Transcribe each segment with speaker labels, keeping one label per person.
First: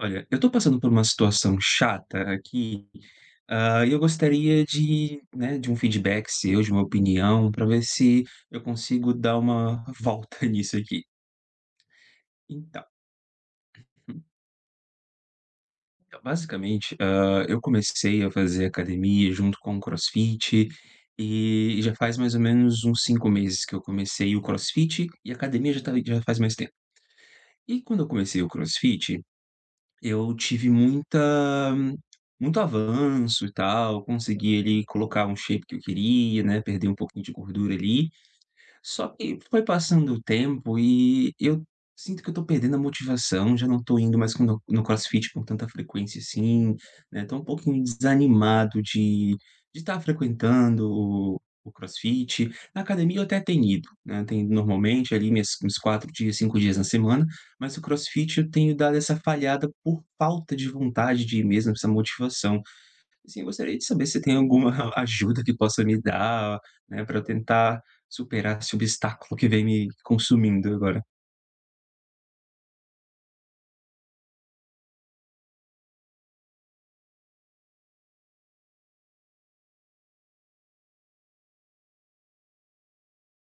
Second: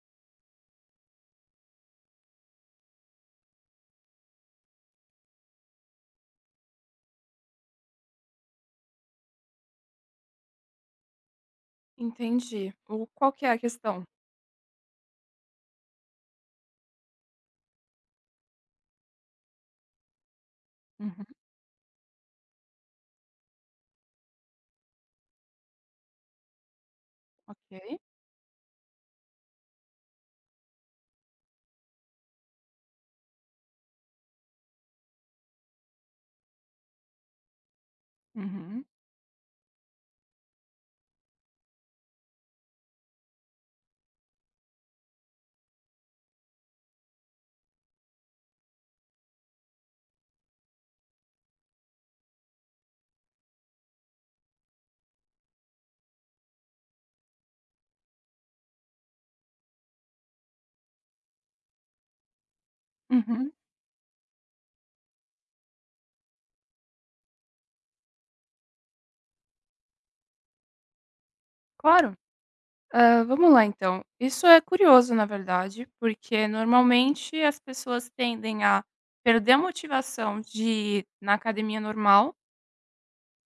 Speaker 1: Olha, eu tô passando por uma situação chata aqui, e eu gostaria de, né, de um feedback seu, de uma opinião, para ver se eu consigo dar uma volta nisso aqui.
Speaker 2: Entendi.
Speaker 1: Então,
Speaker 2: O qual que é a questão?
Speaker 1: então, basicamente, eu comecei a fazer academia junto com o CrossFit,
Speaker 2: Uhum,
Speaker 1: e já faz mais ou menos uns 5 meses que eu comecei o CrossFit, e a academia já, tá, já faz mais tempo. E quando
Speaker 2: ok.
Speaker 1: eu comecei o CrossFit, eu tive muita muito avanço e tal, consegui ali colocar um shape que eu queria, né, perder um pouquinho de gordura ali,
Speaker 2: Uhum,
Speaker 1: só que foi passando o tempo e eu sinto que eu tô perdendo a motivação, já não tô indo mais com no no CrossFit com tanta frequência assim, né, tô um pouquinho desanimado de estar frequentando o CrossFit. Na academia eu até tenho ido, né, tenho ido normalmente ali minhas uns 4 dias, 5 dias na semana, mas o CrossFit eu tenho dado essa falhada por falta de vontade de ir mesmo, essa motivação. Assim,
Speaker 2: uhum,
Speaker 1: gostaria de saber se tem alguma ajuda que possa me dar, né, para eu tentar superar esse obstáculo que vem me consumindo agora.
Speaker 2: claro. Vamos lá então. Isso é curioso, na verdade, porque normalmente as pessoas tendem a perder a motivação de ir na academia normal,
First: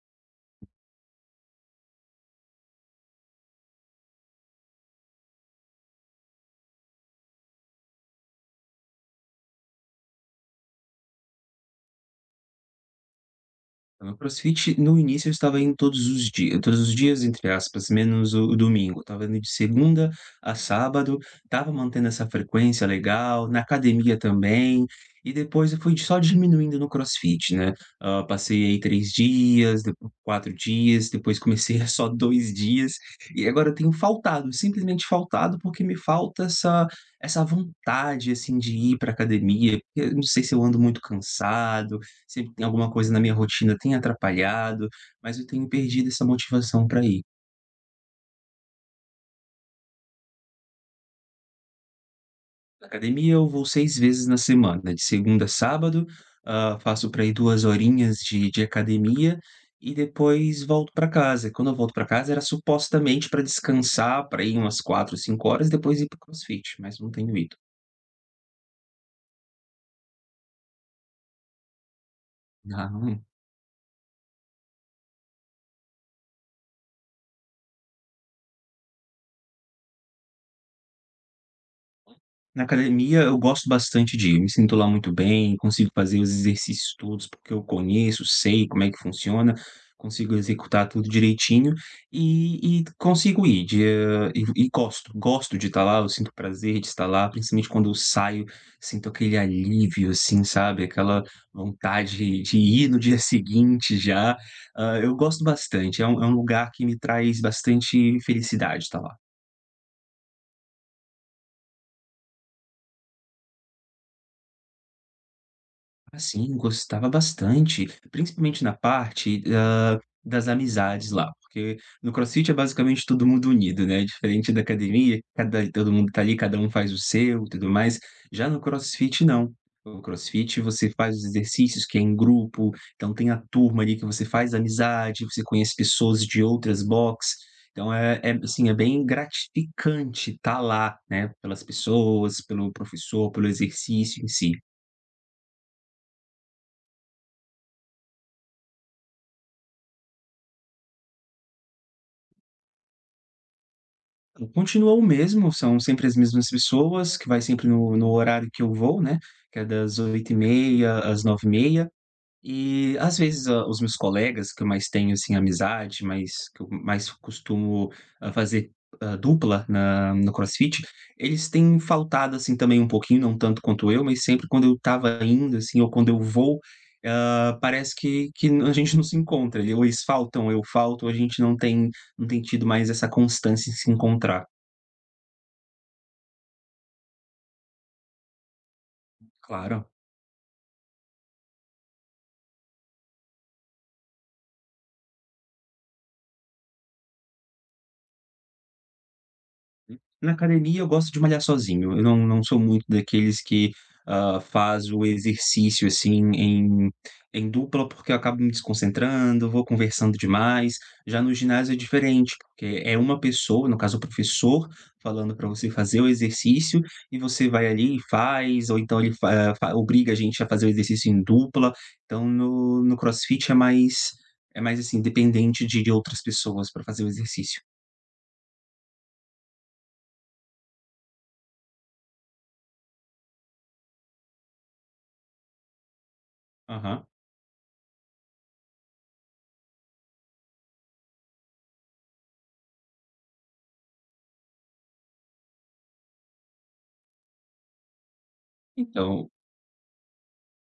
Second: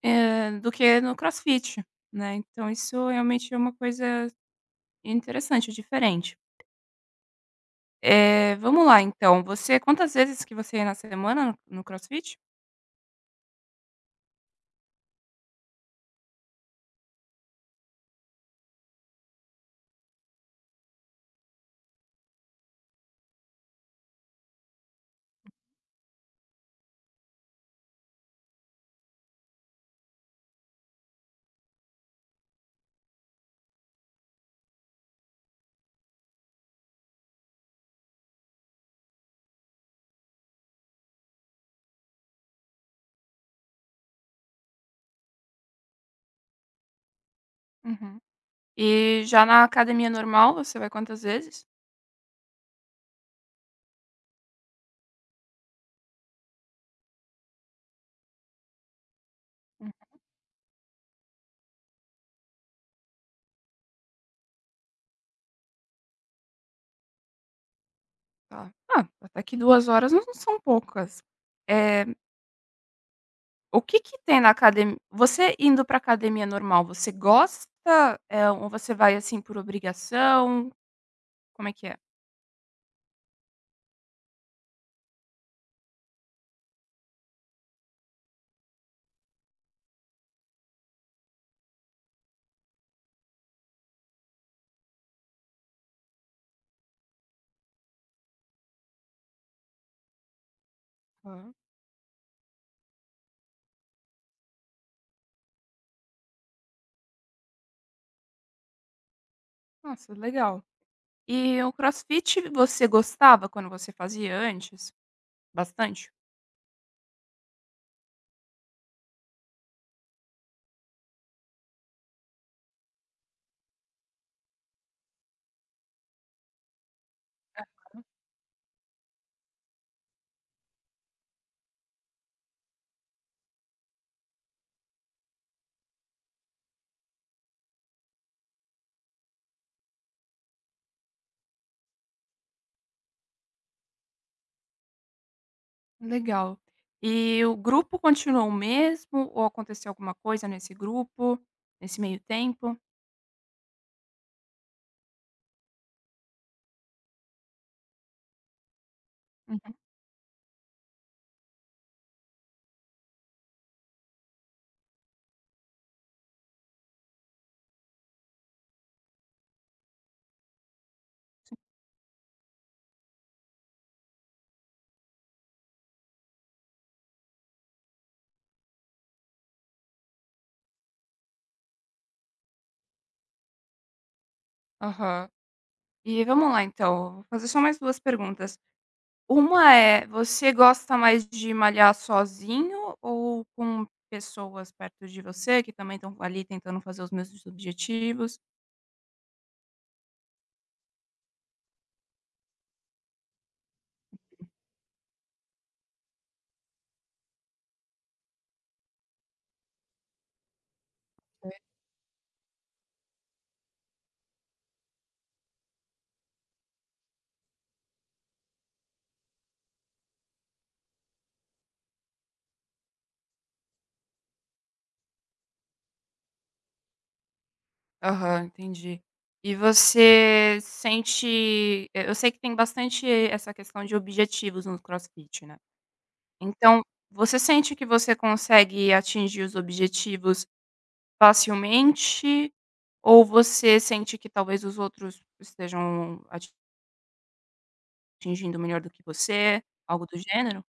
Speaker 2: do que no crossfit, né. Então isso realmente é uma coisa interessante, diferente. Vamos lá então, você quantas vezes que você ia na semana no crossfit?
Speaker 1: No CrossFit, no início eu estava indo todos os dias, entre aspas, menos o domingo. Eu estava indo de segunda a sábado, estava mantendo essa frequência legal, na academia também, e depois eu fui só diminuindo no CrossFit, né? Passei aí 3 dias, depois 4 dias, depois comecei a só 2 dias, e agora eu tenho faltado, simplesmente faltado, porque me falta essa, essa vontade, assim, de ir para academia. Eu não sei se eu ando muito cansado. Sempre tem alguma coisa na minha rotina tem atrapalhado, mas eu tenho perdido essa motivação para ir.
Speaker 2: Uhum. E já na academia normal, você vai quantas vezes?
Speaker 1: Na academia eu vou 6 vezes na semana, de segunda a sábado, faço para ir 2 horinhas de academia e depois volto para casa. Quando eu volto para casa era supostamente para descansar, para ir umas 4 5 horas depois ir para o crossfit, mas não tenho ido.
Speaker 2: Tá. Ah, até que 2 horas não são poucas. Eh,
Speaker 1: Ah,
Speaker 2: o que que tem na academia você indo pra academia normal, você gosta, ou você vai, assim, por obrigação? Como é que é?
Speaker 1: Na academia eu gosto bastante de ir, eu me sinto lá muito bem, consigo fazer os exercícios todos, porque eu conheço, sei como é que funciona, consigo executar tudo direitinho e consigo ir de e gosto, gosto de estar lá, eu sinto prazer de estar lá, principalmente quando eu saio, sinto aquele alívio, assim, sabe, aquela vontade de ir no dia seguinte já. Eu gosto bastante, é um lugar que me traz bastante felicidade estar lá.
Speaker 2: Nossa, legal. E o crossfit você gostava quando você fazia antes? Bastante?
Speaker 1: Assim, gostava bastante, principalmente na parte, das amizades lá, porque no CrossFit é basicamente todo mundo unido, né, diferente da academia, cada todo mundo tá ali, cada um faz o seu, e tudo mais. Já no CrossFit não. No CrossFit você faz os exercícios que é em grupo, então tem a turma ali que você faz amizade, você conhece pessoas de outras box, então é, assim, é bem gratificante estar lá, né, pelas pessoas, pelo professor, pelo exercício em si.
Speaker 2: Legal. E o grupo continuou o mesmo ou aconteceu alguma coisa nesse grupo, nesse meio tempo?
Speaker 1: Continua o mesmo, são sempre as mesmas pessoas, que vai sempre no horário que eu vou, né, que é
Speaker 2: Uhum.
Speaker 1: das 8h30 às 9h30. E, às vezes, os meus colegas que eu mais tenho, assim, amizade, mais que eu mais costumo, fazer, dupla na no CrossFit, eles têm faltado, assim, também um pouquinho, não tanto quanto eu, mas sempre quando eu estava indo, assim, ou quando eu vou, parece que a gente não se encontra, ou eles faltam, ou eu falto, a gente não tem tido mais essa constância em se encontrar.
Speaker 2: Aham. E vamos lá então, vou fazer só mais 2 perguntas. Uma
Speaker 1: Claro.
Speaker 2: é, você gosta mais de malhar sozinho ou com pessoas perto de você que também estão ali tentando fazer os mesmos objetivos?
Speaker 1: Na academia eu gosto de malhar sozinho, eu não sou muito daqueles que, faz o exercício, assim, em dupla, porque eu acabo me desconcentrando, vou conversando demais. Já no ginásio é diferente, porque é uma pessoa, no caso o professor, falando para você fazer o exercício e você vai ali e faz, ou então ele fa fa obriga a gente a fazer o exercício em dupla. Então no crossfit é mais, assim, dependente de outras pessoas para fazer o exercício.
Speaker 2: Aham, entendi. E você sente eu sei que tem bastante essa questão de objetivos no CrossFit, né. Então,
Speaker 1: Aham.
Speaker 2: você sente que você consegue atingir os objetivos facilmente, ou você sente que talvez os outros estejam atingindo melhor do que
Speaker 1: Então
Speaker 2: você, algo do gênero?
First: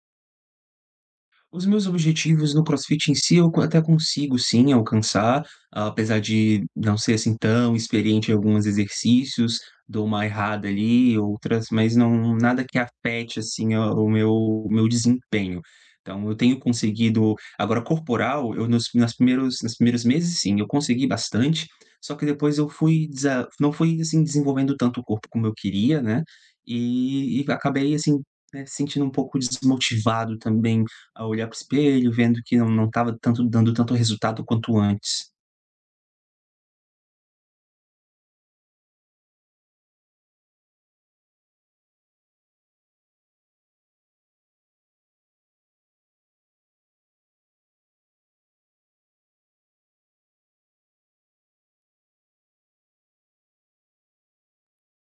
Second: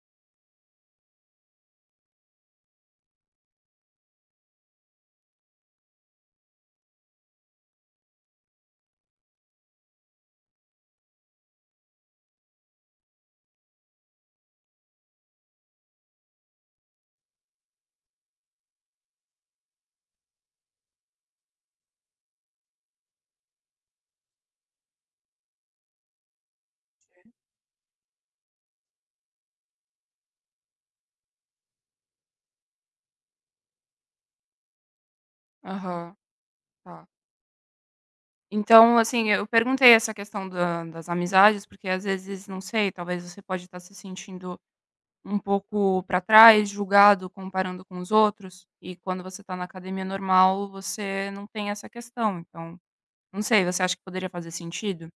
Speaker 1: os meus objetivos no CrossFit em si, eu co até consigo sim alcançar, apesar de não ser, assim, tão experiente em alguns exercícios, dou uma errada ali, outras, mas não nada que afete, assim, a o meu desempenho. Então eu tenho conseguido agora corporal, eu nos primeiros meses, sim, eu consegui bastante, só que depois eu fui desa não fui, assim, desenvolvendo tanto o corpo como eu queria, né, e acabei, assim, né, sentindo um pouco desmotivado também a olhar para o espelho, vendo que não estava tanto dando tanto resultado quanto antes.
Speaker 2: Aham, tá. Então, assim, eu perguntei essa questão da das amizades, porque às vezes, não sei, talvez você pode estar se sentindo um pouco para trás, julgado, comparando com os outros, e quando você tá na academia normal, você não tem essa questão, então, não sei, você acha que poderia fazer sentido?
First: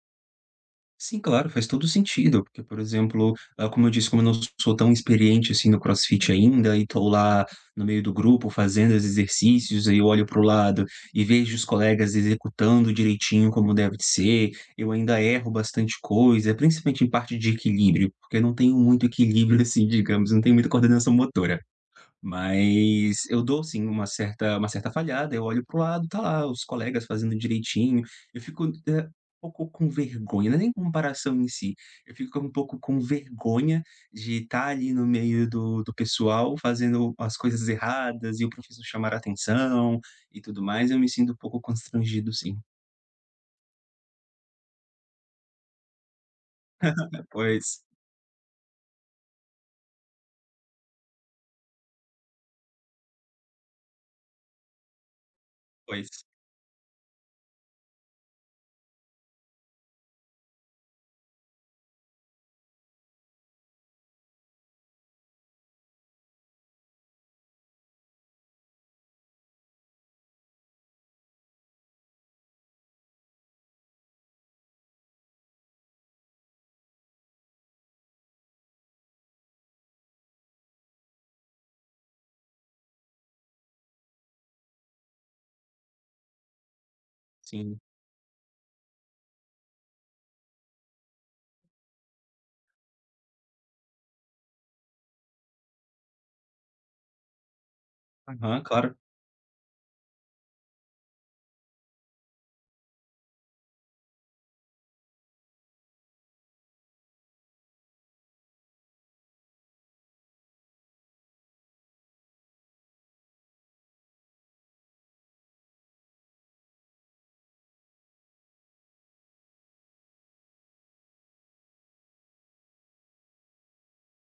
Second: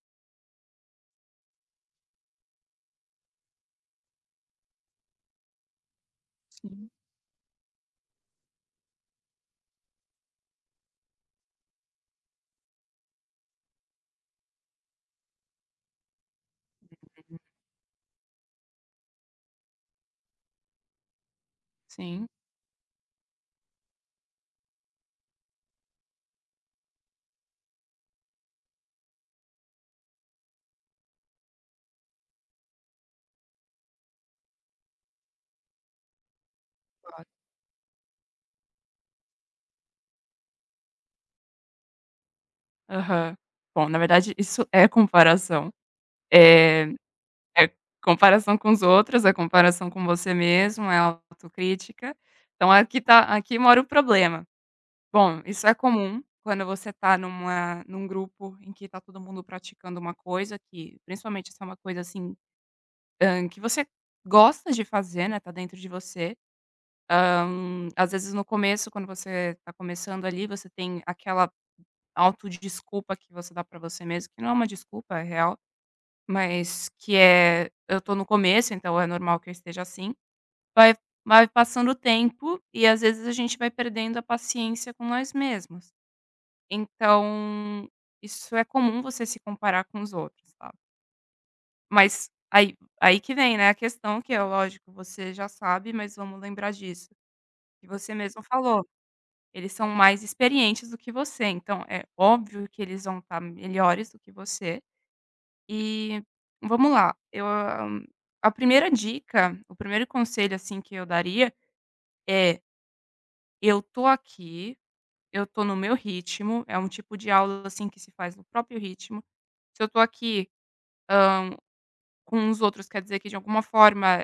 Speaker 1: Sim, claro, faz todo sentido, porque, por exemplo, como eu disse, como eu não sou tão experiente, assim, no CrossFit ainda e
Speaker 2: Sim.
Speaker 1: estou lá no meio do grupo fazendo os exercícios, aí eu olho para o lado e vejo os colegas executando direitinho como deve de ser, eu ainda erro bastante coisa, principalmente em parte de equilíbrio, porque eu não tenho muito equilíbrio, assim, digamos, não tenho muita coordenação motora.
Speaker 2: Sim?
Speaker 1: Mas eu dou sim uma certa falhada, eu olho pro lado, tá lá os colegas fazendo direitinho, eu fico, um pouco com vergonha, não é nem comparação em si, eu fico um pouco com vergonha de estar ali no meio do pessoal fazendo
Speaker 2: Claro.
Speaker 1: as coisas erradas e o professor chamar a atenção e tudo mais, eu me sinto um pouco constrangido sim.
Speaker 2: Aham. Bom, na verdade isso é comparação. Eh, É
Speaker 1: Pois,
Speaker 2: comparação com os outros, é comparação com você mesmo, é autocrítica. Então aqui tá, aqui mora o problema. Bom, isso é comum
Speaker 1: pois.
Speaker 2: quando você está num grupo em que está todo mundo praticando uma coisa que, principalmente se é uma coisa, assim. Que você gosta de fazer, né, tá dentro de você. Então, às vezes no começo, quando você tá começando ali, você tem aquela autodesculpa que você dá pra você mesmo, que não é uma desculpa, é real, mas que é: "Eu tô no começo, então é normal que eu esteja assim". Vai vai passando o tempo e às vezes a gente vai perdendo a paciência com nós mesmos.
Speaker 1: Sim.
Speaker 2: Então, isso é comum você se comparar com os outros, tá? Mas aí que vem, né, a questão que é lógico, você já sabe, mas vamos lembrar disso, que você mesmo
Speaker 1: Aham,
Speaker 2: falou,
Speaker 1: claro.
Speaker 2: eles são mais experientes do que você, então é óbvio que eles vão estar melhores do que você. E vamos lá, eu a primeira dica, o primeiro conselho, assim, que eu daria é: "Eu tô aqui, eu tô no meu ritmo", é um tipo de aula, assim, que se faz no próprio ritmo. Se eu tô aqui com os outros, quer dizer que de alguma forma,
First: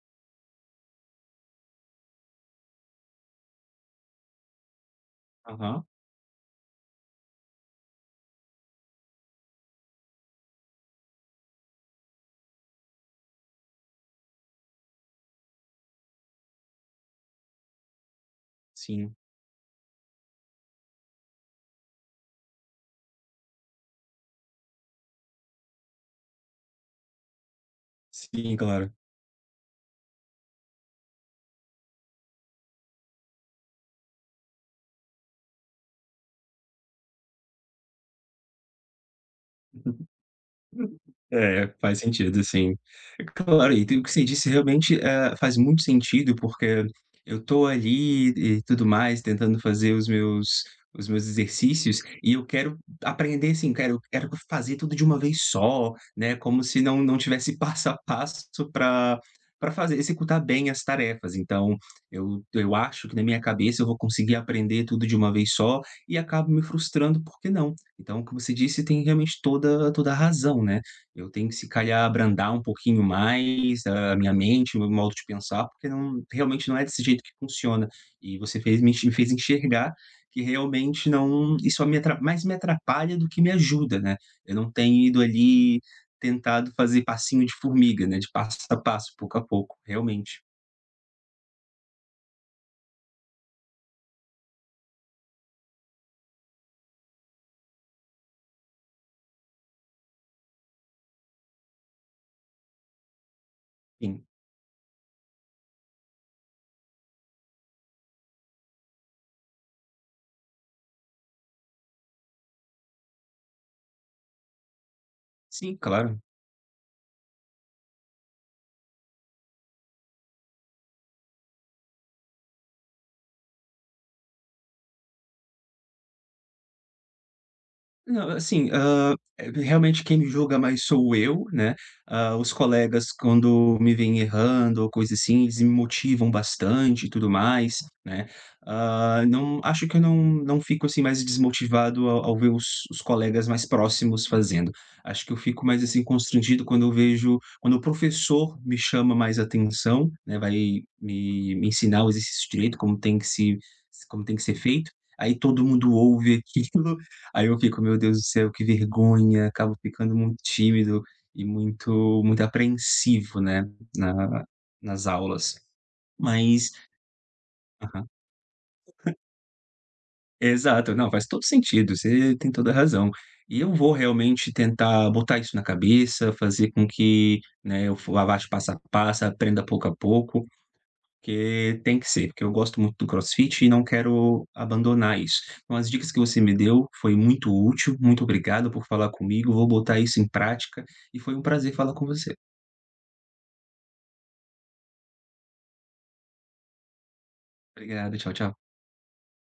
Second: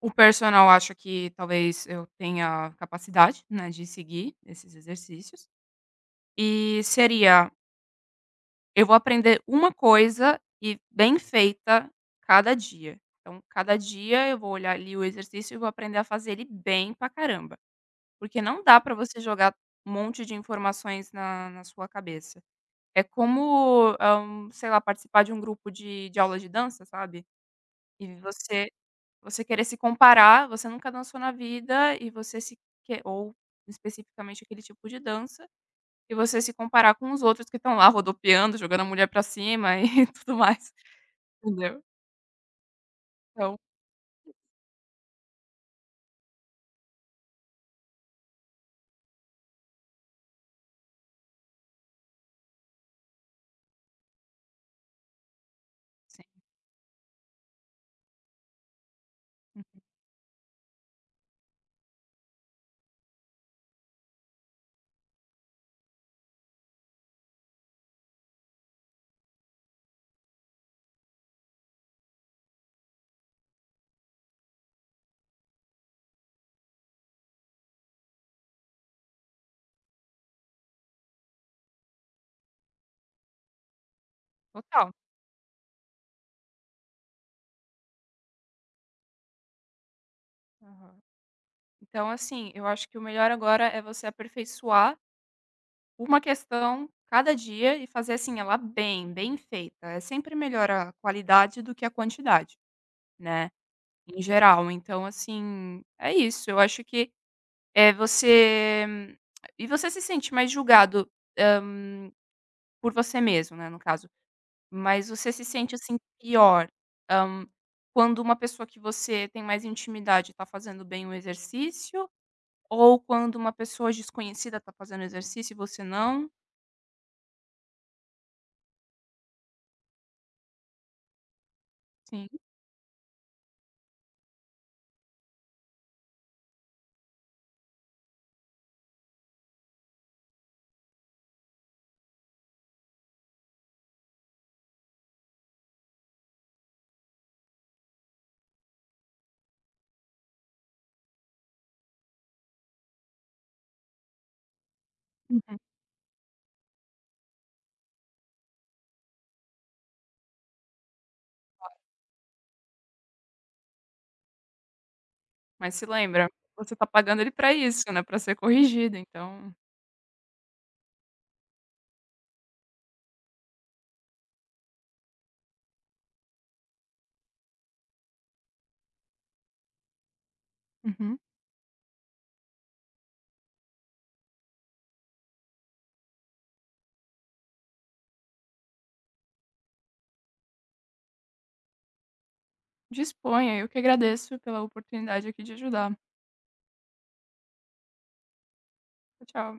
Speaker 2: o personal acha que talvez eu tenha capacidade, né, de seguir esses exercícios,
Speaker 1: Aham.
Speaker 2: e seria: eu vou aprender uma coisa e bem feita cada dia. Então cada dia eu vou olhar ali o exercício e vou aprender a fazer ele bem pra caramba, porque não dá pra
Speaker 1: Sim,
Speaker 2: você jogar um monte de informações na sua cabeça. É como, sei lá, participar de um grupo de aula de dança, sabe, e
Speaker 1: sim,
Speaker 2: você
Speaker 1: claro.
Speaker 2: Você querer se comparar, você nunca dançou na vida e você se que ou especificamente aquele tipo de dança, e você se comparar com os outros que estão lá rodopiando, jogando a mulher pra cima e tudo mais,
Speaker 1: É,
Speaker 2: entendeu?
Speaker 1: faz sentido sim.
Speaker 2: Então
Speaker 1: Claro, e o que você disse realmente, faz muito sentido, porque eu tô ali e tudo mais, tentando fazer os meus exercícios, e eu quero aprender assim, quero fazer tudo de uma vez só,
Speaker 2: sim,
Speaker 1: né, como se não tivesse passo a passo para para
Speaker 2: hum,
Speaker 1: fazer executar bem as tarefas. Então, eu acho que na minha cabeça eu vou conseguir aprender tudo de uma vez só e acabo me frustrando, porque não. Então, o que você disse tem realmente toda a razão, né. Eu tenho que se calhar abrandar um pouquinho mais a minha mente, o meu modo de pensar, porque não realmente não é desse jeito que funciona. E você fez me fez enxergar que realmente não isso só me atra mais me atrapalha do que me ajuda, né. Eu não
Speaker 2: total.
Speaker 1: tenho ido ali, tentado fazer passinho de formiga, né, de passo a passo, pouco a pouco, realmente.
Speaker 2: Aham. Então assim, eu acho que o melhor agora é você aperfeiçoar uma questão cada dia e fazer, assim, ela bem, bem feita. É sempre melhor a qualidade do que a quantidade, né, em
Speaker 1: Sim,
Speaker 2: geral. Então assim, é isso, eu acho que é você e você se sente mais julgado, hã, por você mesmo, né, no caso, mas você se sente,
Speaker 1: sim,
Speaker 2: assim,
Speaker 1: claro.
Speaker 2: pior, hã, quando uma pessoa que você tem mais intimidade tá fazendo bem o exercício ou quando uma pessoa desconhecida tá fazendo exercício e você não?
Speaker 1: Não, assim, realmente quem me julga mais sou eu, né,
Speaker 2: Sim.
Speaker 1: os colegas quando me veem errando ou coisa assim, eles me motivam bastante e tudo mais, né. Não acho que eu não fico, assim, mais desmotivado ao ver os colegas mais próximos fazendo. Acho que eu fico mais, assim, constrangido quando eu vejo quando o professor me chama mais atenção, né, vai me ensinar o exercício direito, como tem que se como tem que ser feito, aí
Speaker 2: Uhum.
Speaker 1: todo mundo ouve aquilo. Aí eu fico: "Meu Deus do céu, que vergonha", acabo ficando muito tímido e muito muito apreensivo, né, na nas aulas.
Speaker 2: Mas se lembra,
Speaker 1: Mas
Speaker 2: você tá pagando ele pra isso, né,
Speaker 1: aham.
Speaker 2: pra ser corrigido, então
Speaker 1: Exato, não, faz todo sentido, você tem toda a razão. E eu vou realmente tentar botar isso na cabeça, fazer com que, né, eu vá passo a passo, aprenda pouco a pouco,
Speaker 2: uhum.
Speaker 1: porque tem que ser, porque eu gosto muito do CrossFit e não quero abandonar isso. Então, as dicas que você me deu foi muito útil, muito obrigado por falar comigo, vou botar isso em prática e foi um prazer falar com você.
Speaker 2: Disponha, eu que agradeço pela oportunidade aqui de ajudar.
Speaker 1: Obrigado, tchau, tchau.
Speaker 2: Tchau, tchau.